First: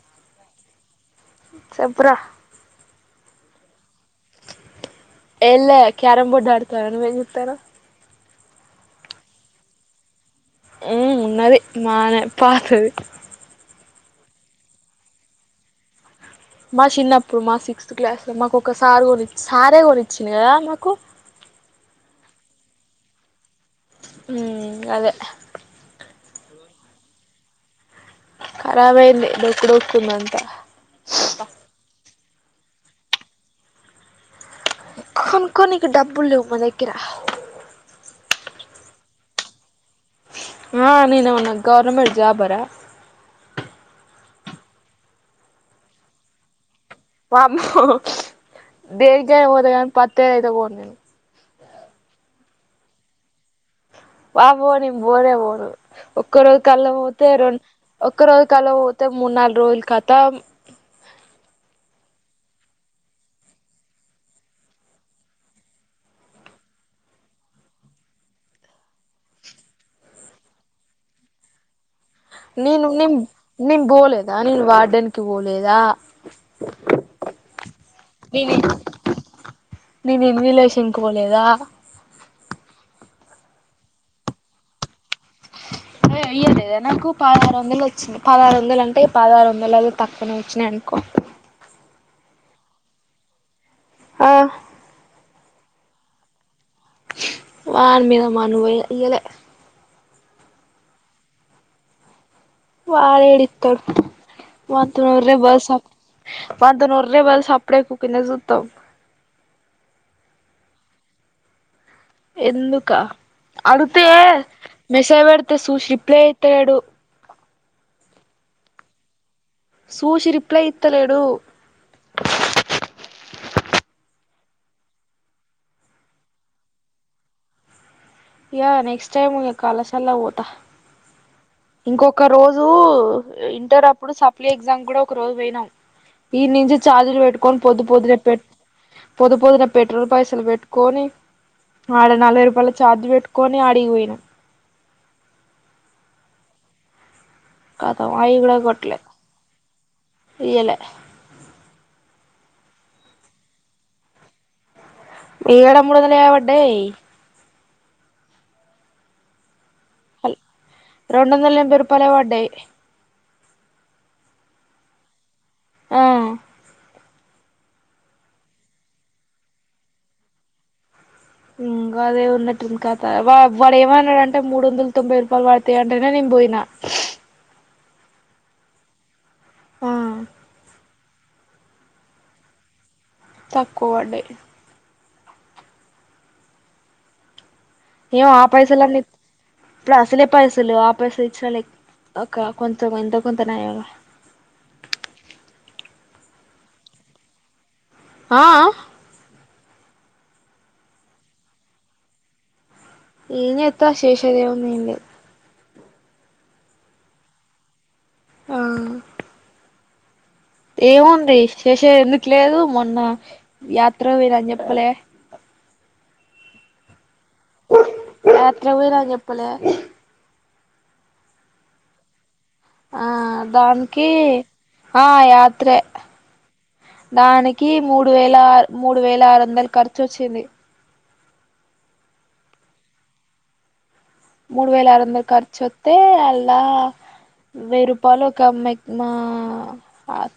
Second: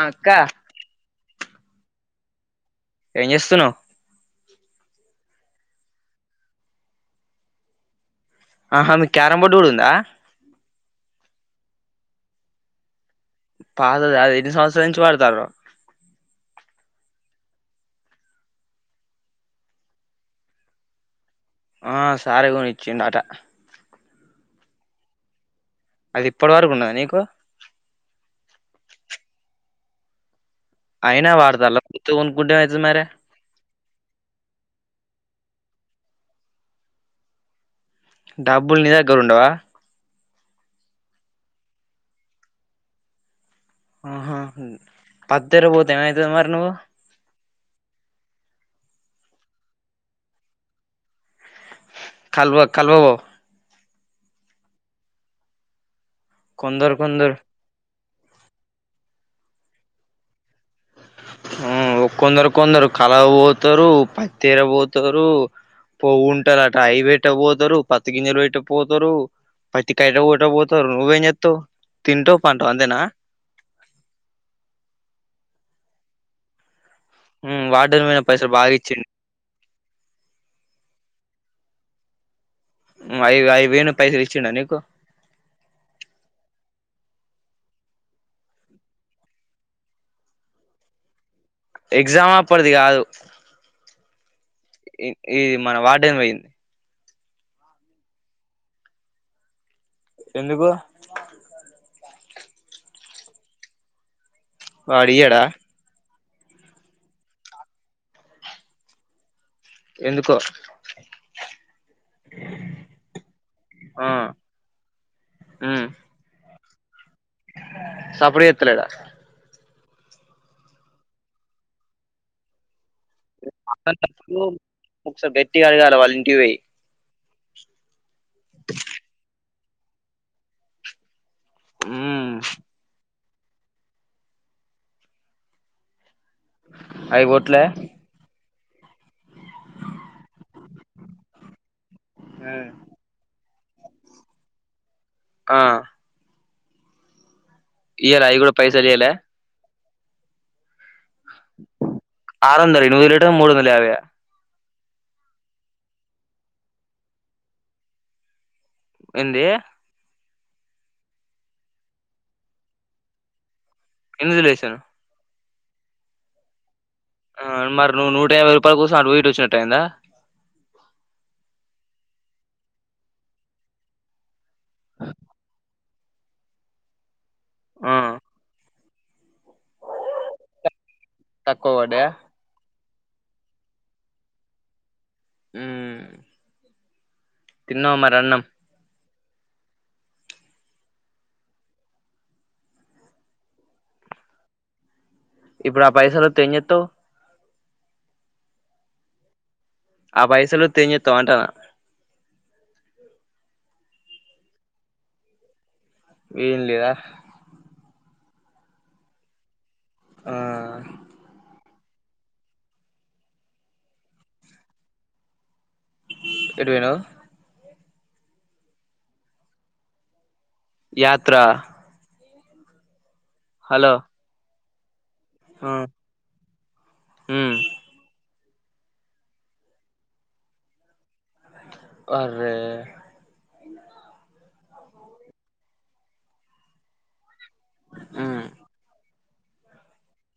అ అక్క చెప్పరా ఏం చేస్తున్నావు్ ఎమ్ లె క్యారం బోర్డ్ ఆడతార నువ్వేం జేత్తరావ్ అహా మీక్ క్యారం బోర్డ్ కూడ ఉందా ఉ ఉన్నది మానె పాతది పాత దా ఎన్ని సంవత్సర నుంచి వాడతారు మా చిన్నప్పుడు మా సిక్స్త్ క్లాస్ లో మాకు ఒకసారి కొని సారే కొనిచ్చంది కదా మాకు ఆ సారే కొనిచ్చిండటా మ్ అదే అది ఇప్పటి వరకు ఉన్నదా నీకు ఖరాబయ్యింది డొక్కుడొక్కుందంతా అయినా ఆడుతున్నారా మరి, కొత్తది కొనుకుంటే అయితే మరె కొనుక్కొని డబ్బుల్ లేవు మ దగ్గర డబ్బుల్నిీ దగ్గర ఉండవా ఆ నేను ఏమన్న గవర్నమెంట్ జాబ్ అరా ఆహా పద్దర పోతే ఏమయితే మరి నువ్ బాబు ప దేర్గా పోద కాని పత్తె అయితే పో నేను కల్వ కల్వ బో బాబో నేన్ పోరే పోరు ఒక్క రోజు కళ్ళ కొందరు పోతే కొందరు రెం ఒక్క రోజు కలవ పోతే మూడు నాలుగు రోజుల కతం ఉ కొందరు కొందరు కలవ పోతారు పత్తిర పోతారు పోవుంటరట ఐ పెట్టెకు పోతారు పత్తి గింజలు పెట్ట పోతారు పత్తి కాయలు కూడా పోతారు నువ్వెం చేత్తవ్ నేను ని నేన్ పోలేదా నేను వార్డెన్ కి పోలేదా ఉమ్ వార్డెన్ పోయిన నే పైసలు ని బాగా ఇచ్చిండు నేను ఎన్విలేషన్ కి పోలేదా ఉ అయి అయి వేను పైసల్ ఇచ్చిండా నీకు అ ఇయ్యలేదా నాకు పదహారు వందలు వచ్చింది పదహారు వందలు అంటే పదహారు వందలు తక్కువనే వచ్చినాయి అన్ కు ఎగ్జామ్ అప్పడ్ది కాదు ఆ ఇది మన వార్డెన్ పోయింది వాన్ మీద మన్నుబొయ్య ఇయ్యలె ఎందుకు వాడేడి ఇత్తరు మొత్తం వాడు నూరే ఇయ్యడా బస్ వాల్తోనోర్రే బస్ అప్పుడు చేయకు కిందకు చూస్తావ్ ఎందుకో ఎందుక అడుగుతే ఆ మెషైజ్ పెడితే ఉమ్ చూషి రిప్లే తేడు సప్పుడు చేస్తలేదా సూచి రిప్లై ఇత్తలేడు అట్టంటప్పుడు ఒకసారి గట్టిగా అడగాల వాళ్ళింటికి పోయ్ యా నెక్స్ట్ టైమ్ ఇక కలాశాల పోత ఇంకొక ఉమ్ రోజు ఇంటర్ అప్పుడు సప్లీ ఎగ్జామ్ కూడ ఒక రోజు పోయినా ఈడ్ నుంచి చార్జీలు అవి పెట్టుకొని కొట్లే పొద్దు పొద్దు నె పెట్ పొద్దు పొద్దు నె పెట్రోల్ పైసలు పెట్టుకోొని ఆడ నలభై ఉమ్, రూపాయల చార్జ్ పెట్టుకొని ఆడిగిపోయిన ఆ కతం ఇయ్యాల అయి అవి కూడా పైసలు కొట్లే ఇయ్యాలే ఇయలే ఆరొందలు నువ్వు రిటర్న్ మూడొన్దలియ్యలె ఏడ మూడొందల యాభడ్డయ్ ఏంది హల్ రెండందల ఎన్భై రూపాలే బడ్డయ్ ఇన్విజిలేషన్ ఆ ఆ మరి నువ్ నూట యాభై రూపాయల కోసం అటు బోయ్ ఇటొచ్చినట్టు అయిందా ఉమ్ గదే ఉన్నట్టుంది కత వా వాడేమన్నడంటే మూడు వందలు తొంభై రూపాయలు పడ్ తయ్ అంటేనే నెన్ బోయిన ఆ ఆ తక్కువ బడ్డయా తక్కువ బడ్డయ్ ఉమ్ తిన్నావా మరి ఏమో అన్నం ఆ పైసలన్నీ ఇప్పుడసలే పైసలెవ్ ఆ పైసలు ఇచ్చిన లేక్ అక కొంచెం ఎంతో కొంత నయమె ఇప్పుడా పైసలోత్తే ఏం జెత్తవ్? ఆ ఆ ఆ పైసలొత్తె ఏం జెత్తవంటానా ఏం జెత్త చేషేదేముంది ఏం లేద్ ఏం లేదా ఆ ఆ ఏముంది చేషేదేందుకు లేదు మొన్న యాత్రకు పోయిర్రు అని చెప్పలే ఎటుబోయినవ్ యాత్రకు బోయిన అని జెప్పలే యాత్రా ఆ దానికి ఆ యాత్రే, ఉమ్ ఉమ్ దానికి మూడు వేల్ లార్ మూడు వేల ఆరు వందలు ఖర్చోచ్చింది అర్రే మూడు వేల ఆరు వందలు ఖర్చు ఒత్తే అల్ల వెయ్యి రూపాలు ఉమ్ ఒక మ్మ మా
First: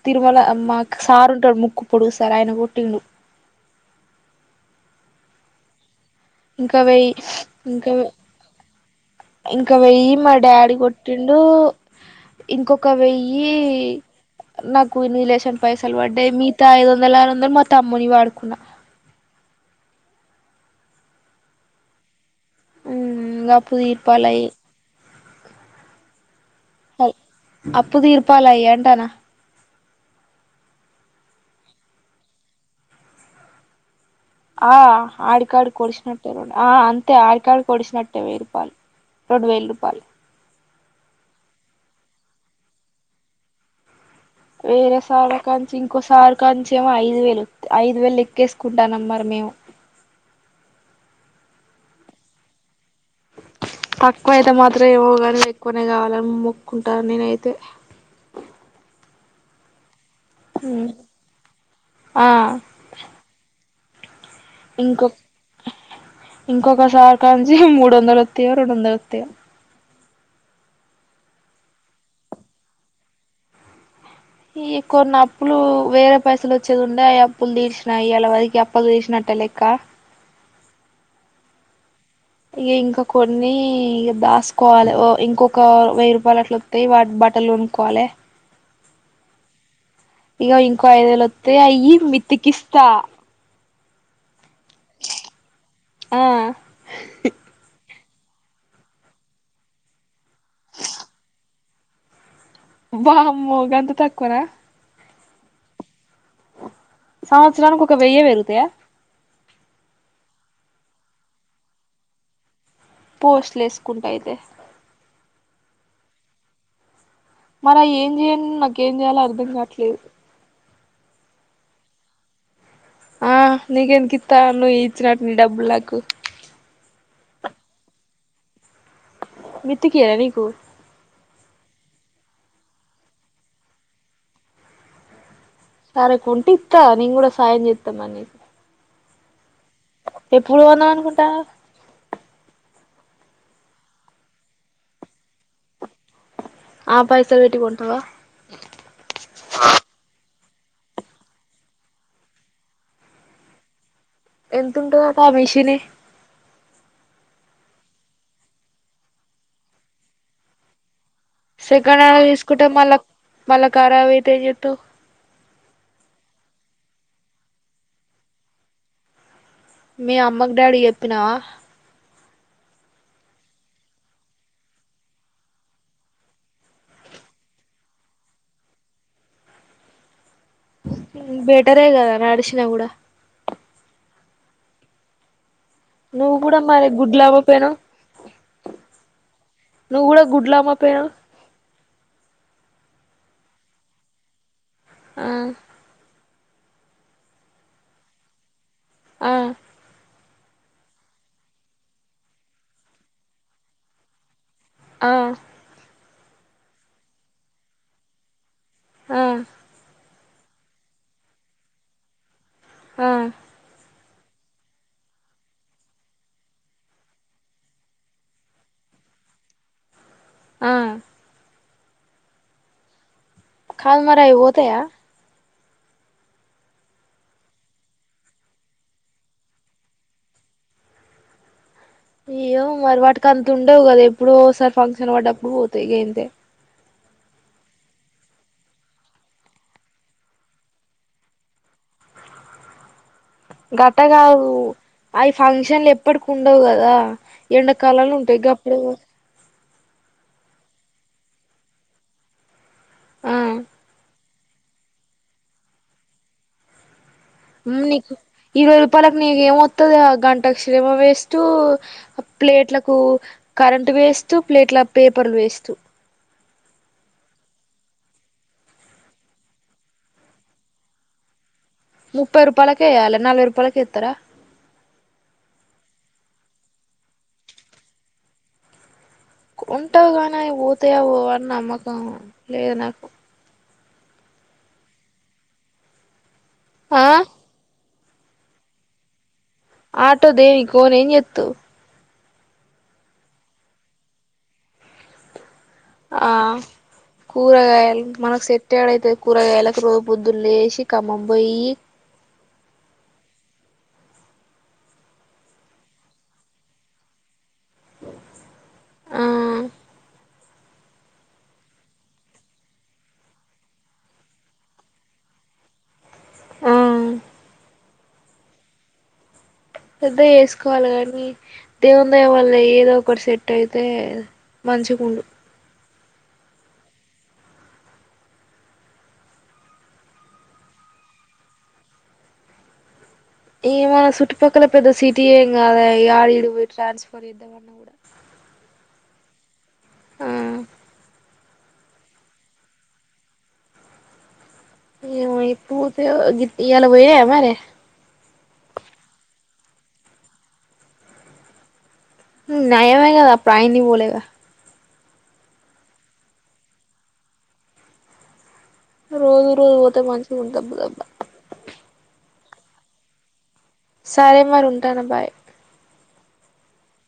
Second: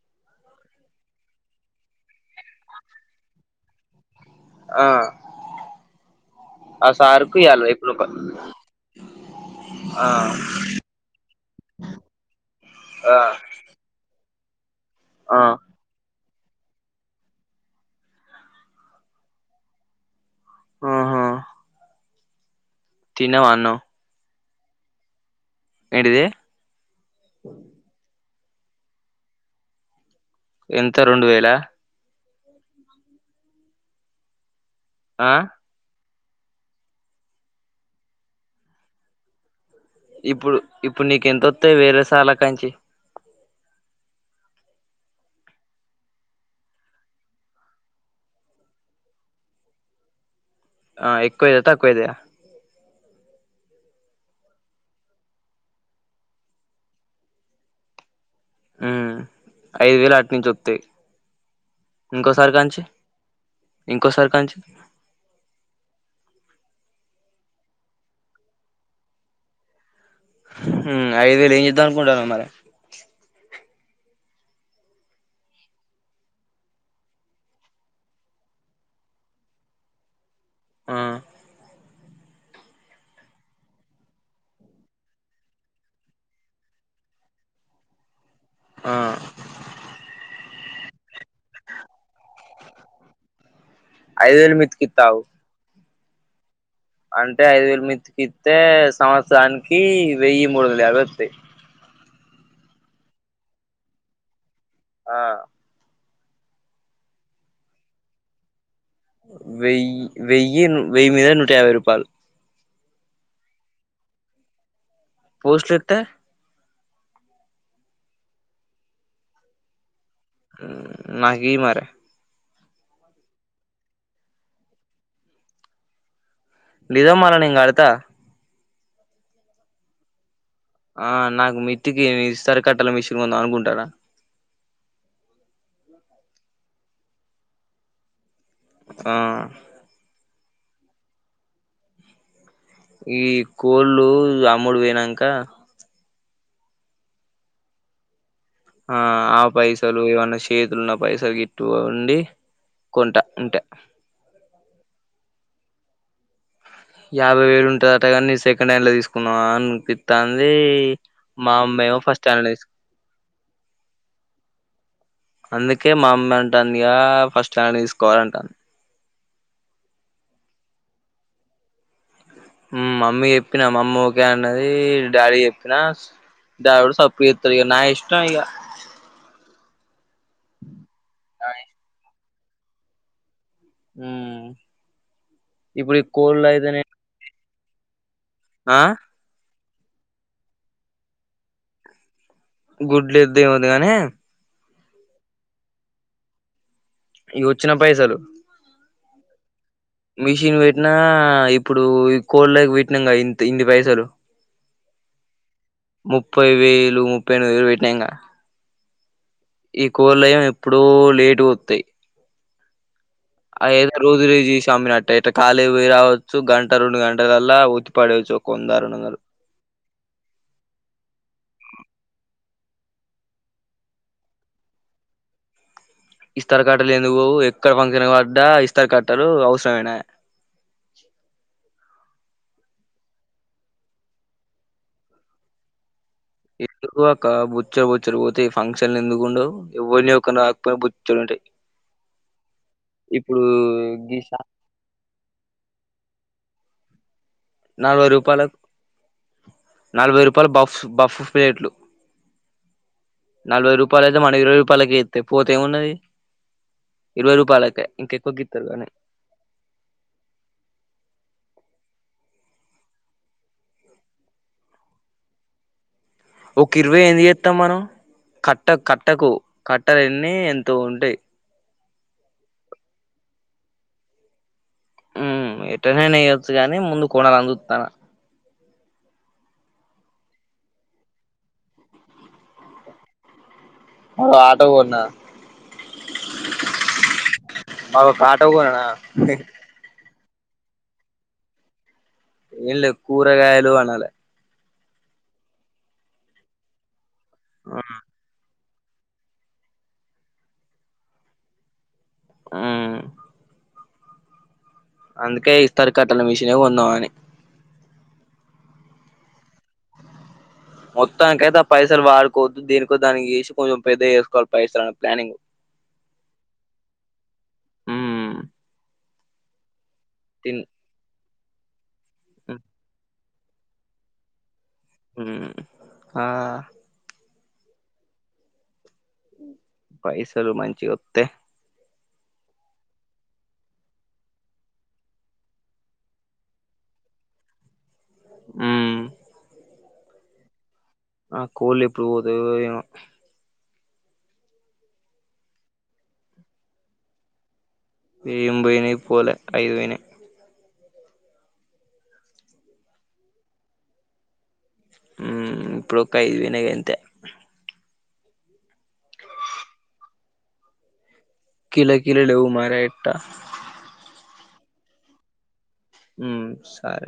తిరుమల మా సారు ఉంటడు ముక్కు పొడుగు సార్ ఆయన గొట్టిండు ఆ ఇంక ఆ వెయి సార్కు ఇయ్యాల ఇంక ఇప్పుడు వే ఒక ఇంక ఆ వెయ్యి మా డాడీ గొట్టిండు ఇంకొక ఆ వెయ్యి నాకు ఆ ఇన్బిజిలేషన్ పైసలు బడ్డయి మీ తా ఐదు వందల్ ఆరు వందల్ మా తమ్మునియి వాడుకున్న. ఆహా ఉమ్ తిన్నవా ఇంగ అప్పు అన్నం తీర్పాలయ్ ఏంటిది అయి అప్పు తీర్పాలయ్యంటానా. ఎంత రెండు వేలా ఆ ఆ ఆడికాడికి ఒడిషినట్ ఆ ఆ అంతే ఆడికాడికొడిషినట్టే వెయ్యి రూపాలు, రెండు వేలు రుప్ ఇప్పుడు ఇప్పుడ్ నీకెంతొత్తయ్ వేరే సార్ల కాంచి వేరే సార్ల కాంచి ఇంకోసార్ కాంచి ఏమో ఐదు వేలు ఐదు వేలు లెక్కేసుకుంటానమ్ మరి మే మేము ఆ ఎక్కువైతయ, తక్కువైతయ తక్కువయితే మాత్రం ఏమో గనీ ఎక్కువనే గావాలని మొక్కున్టాన నేనైతే. ఆ ఐదు వేలు నుంచి వత్తయి ఆ ఇంకోసారి కాంచి ఇంకోసారి కాంచి ఇంకొ ఇంకొకసారి కాంచి మూడు వందలు వత్తాయో రెండు వందలు వత్తాయో ఐదు వేలు ఏం చేద్దాం అనుకుంటున్నావు మరి ఈ కొన్ని అప్పులు వేరే పైసలు వచ్చేది ఉండే ఆ అప్పులు అప్పులుతీర్చిన ఇయ్యాలవరికి అప్పులు తీర్చినట్టు నట్టే లెక్క ఆ ఇగ ఇంకా కొన్ని ఇగ దాసుకోవాలి ఇంకొక వెయ్యి రూపాయలు అట్లు వత్తయి వాటి బట్టలు లు కొనుక్కోవాలే ఆ ఇగ ఇంకో ఐదువేలువత్తే అయ్యి మితికిస్తా ఐదు వేలు మితికిత్తవు ఆ ఇత్తే సంవత్సరానికి వెయ్యి మూడువందల యాభై వత్తాయి వామ్మో గంత తక్కువ నా ఆ సంవత్సరాలనికి ఒక వెయ్యే పెరుగుతాయా వెయ్యి వెయ్యి వెయ్యి మీదా నూట యాభై రూపాయల్ పోస్ట్లు వేసుకుంటాయితే పోస్ట్లో ఎత్తే మరి అయ్యి ఏం చేయను నేను ఏం చేయాలో నాకు అర్థం కావట్లేదు నాకీ మరే ఆ నీకెందుకు ఇత్త నువ్వు ఇచ్చినట్టు నీ డబ్బులు నాకు లేద మళ్ళా నేను కడతా విత్తీకియనా నీకు ఆ నాకు మిట్టికి మిసరు కట్టల మిషన్ కొందాం అనుకుంటున్న. సరే కొంటె ఇత్తా నేను కూడా సాయంచేత్త మరి నీకు ఆ ఎప్పుడు కొందాం అనుకుంటాన్నావు ఇదిగో ఈ కోళ్ళు అమ్ముడు పోయినంక ఆ పైసలు పెట్టీ కొంటావా ఆ ఆ పైసలు ఇవన్న చేతులున్న పైసలు గట్టుగా ఉండి కొంటా అంతే ఎంతంటుందంట ఆ మిషిని యాభై వేలు ఉంటది అట కానీ నేనుసెకండ్ హ్యాండ్ లో తీసుకుందామా అనిపిత్తాంది మా అమ్మేమో సెకండ్ హ్యాండ్ ఫస్ట్ లో తీసుకుంటే తీసుకు మళ్ళ మళ్ళాఖరాబు అయితే ఏం జెస్తావ్ అందుకే మా అమ్మ అంటాది ఇక ఫస్ట్ హ్యాండ్ తీసుకో అంటుంది మీ అమ్మకు డాడీకి చెప్పినావా మమ్మీకి చెప్పినా మమ్మీ ఒక అన్నది డాడీకి చెప్పినా డాడీ కూడా చప్పుడు చేస్తలే ఇగ నా ఇష్టం ఇగ బెటరే గదా నడిసిన కూడా ఉమ్మ్ నువ్వు కూడా మరి గుడ్లాపోతేను ఆ నువ్వు కూడ గుడ్లు అమ్మకపోయినావ గుడ్లు వద్దు ఏమొద్దు కానీ ఆ ఇగ వచ్చిన పైసలు ఆ మిషన్ పెట్టినా ఇప్పుడు కోల్ క్ పెట్టినాం ఇంత ఇన్ని పైసలు ఆ ముప్పై వేలు ముప్పై ఎనిమిది వేలు పెట్నాఇక ఆ ఈ కోలయం ఎప్పుడూ లేటు వతాయి ఆ రోజు రేజీ స్వామినట్ట ఇ ళీ పోయి రావచ్చు గంట రెండు గంటలలా ఒత్తిపడేవచ్చు వంద రెండువందాలు ఆ కాల మరాయి పోతేయా ఇస్తర కట్టలు ఎందుకు ఎక్కడ ఫంక్షన్ పడ్డా ఇస్తరు కట్టలు అవసరమనా అయ్యో మరి వాటికి అంత ఉండేవు కదా ఎప్పుడో సారి ఫంక్షన్ పడ్డప్పుడు పోతాయి గ అంతే ఇ ఒక బుచ్చలు బుచ్చడి పోతే ఫంక్షన్ ఎందుకుండు ఎవరినిని రాకపోయినా బుచ్చలు ఉంటాయి ఇప్పుడు గీ షా- గటగావు అవి ఫంక్షన్లు ఎప్పటికి ఉండవు కదా నలభై ఎండాకాలాలు ఉంటాయి రూపాయలకు గప్పుడు నలభై రూపాయల బఫ్ బఫ్ ప్లేట్లు ఆ నలభై రూపాయల అయితే మన ఇరవై రూపాయలక ఇస్తా పోతే ఏమున్నది ఇరవై ఉ రూపాయలకే నీకు ఇంకెక్కువకి ఇ ఇత్తరు కానీ పాలక్ నీగ మత్తద గంటా శిరమా వేస్టు ప్లేట్లకు కరెంటు వేస్తూ ప్లేట్ల పేపర్లు వేస్తూ ఒక ఇరవై ఎన్ని చేస్తాం మనం కట్ట కట్టకు కట్టలన్నీ ఎంతో ఉంటాయి ముప్పై రూపాయలక వెయ్యాలా నలభై రూపాయలకి ఇస్తారా ఎటనేనే వేయ్యొచ్చు కాగాని ముందు కోణలు అందుతాను ఉంటావు కానీ పోతాయా పోవని నమ్మకం లేదు నాకు ఆటో పోన్నా ఆ మాబ ఫాట్కునా ఆటో దేని కో నన్ ఎత్తు ఏనలే కూరగాయలు వనాల ఆ కూరగాయలు మనకు ఎట్టడైతే కూరగాయలకు రోజ పొద్దులు లేసి కమ్మం పోయి ఉమ్ అందుకే ఈ సరికట్టల మిషన్ కొందాం అని ఆ మొత్తానిక అైతే ఆ పైసలు వాడుకోవద్దు దీనికో దానికి చేసి కొంచెం పెద్ద చేసుకోవాలి పైసలు అనే ప్లానింగ్ మ్మ్ ఉమ్ పెద్ద తిన్ వసుకోవాలి కాని దేవు దయ వాళ్ళ ఏదో ఒకటి సెట్ అయితే మంచగుండు ఉమ్ ఆ పైసలు మంచి గత్తతే ఏ మన చుట్పక్కల పెద్ద సిటీ కాద ఆడిడు పో ట్రాన్స్ఫర్ ఇద్దమన్నా కూడా మ్ మ్మ్ ఆ కోల్ ఎప్పుడు పోదు ఏ ఏ ఇప్పుతే గ ఇలా పోయ మరి వెళబయినే పోలే అఐదువన నయామ కదా ప్రయ ని బోలేగా హ ఇప్పుడుకవి నాగ అంత రోజు రోజు పోతే మంచిగా ఉ దబ్బ దబ్బ కిలో కిలో లేవు మరే ఎట్టా సరే మరి ఉంటాను బాయ్ ఉమ్ సరే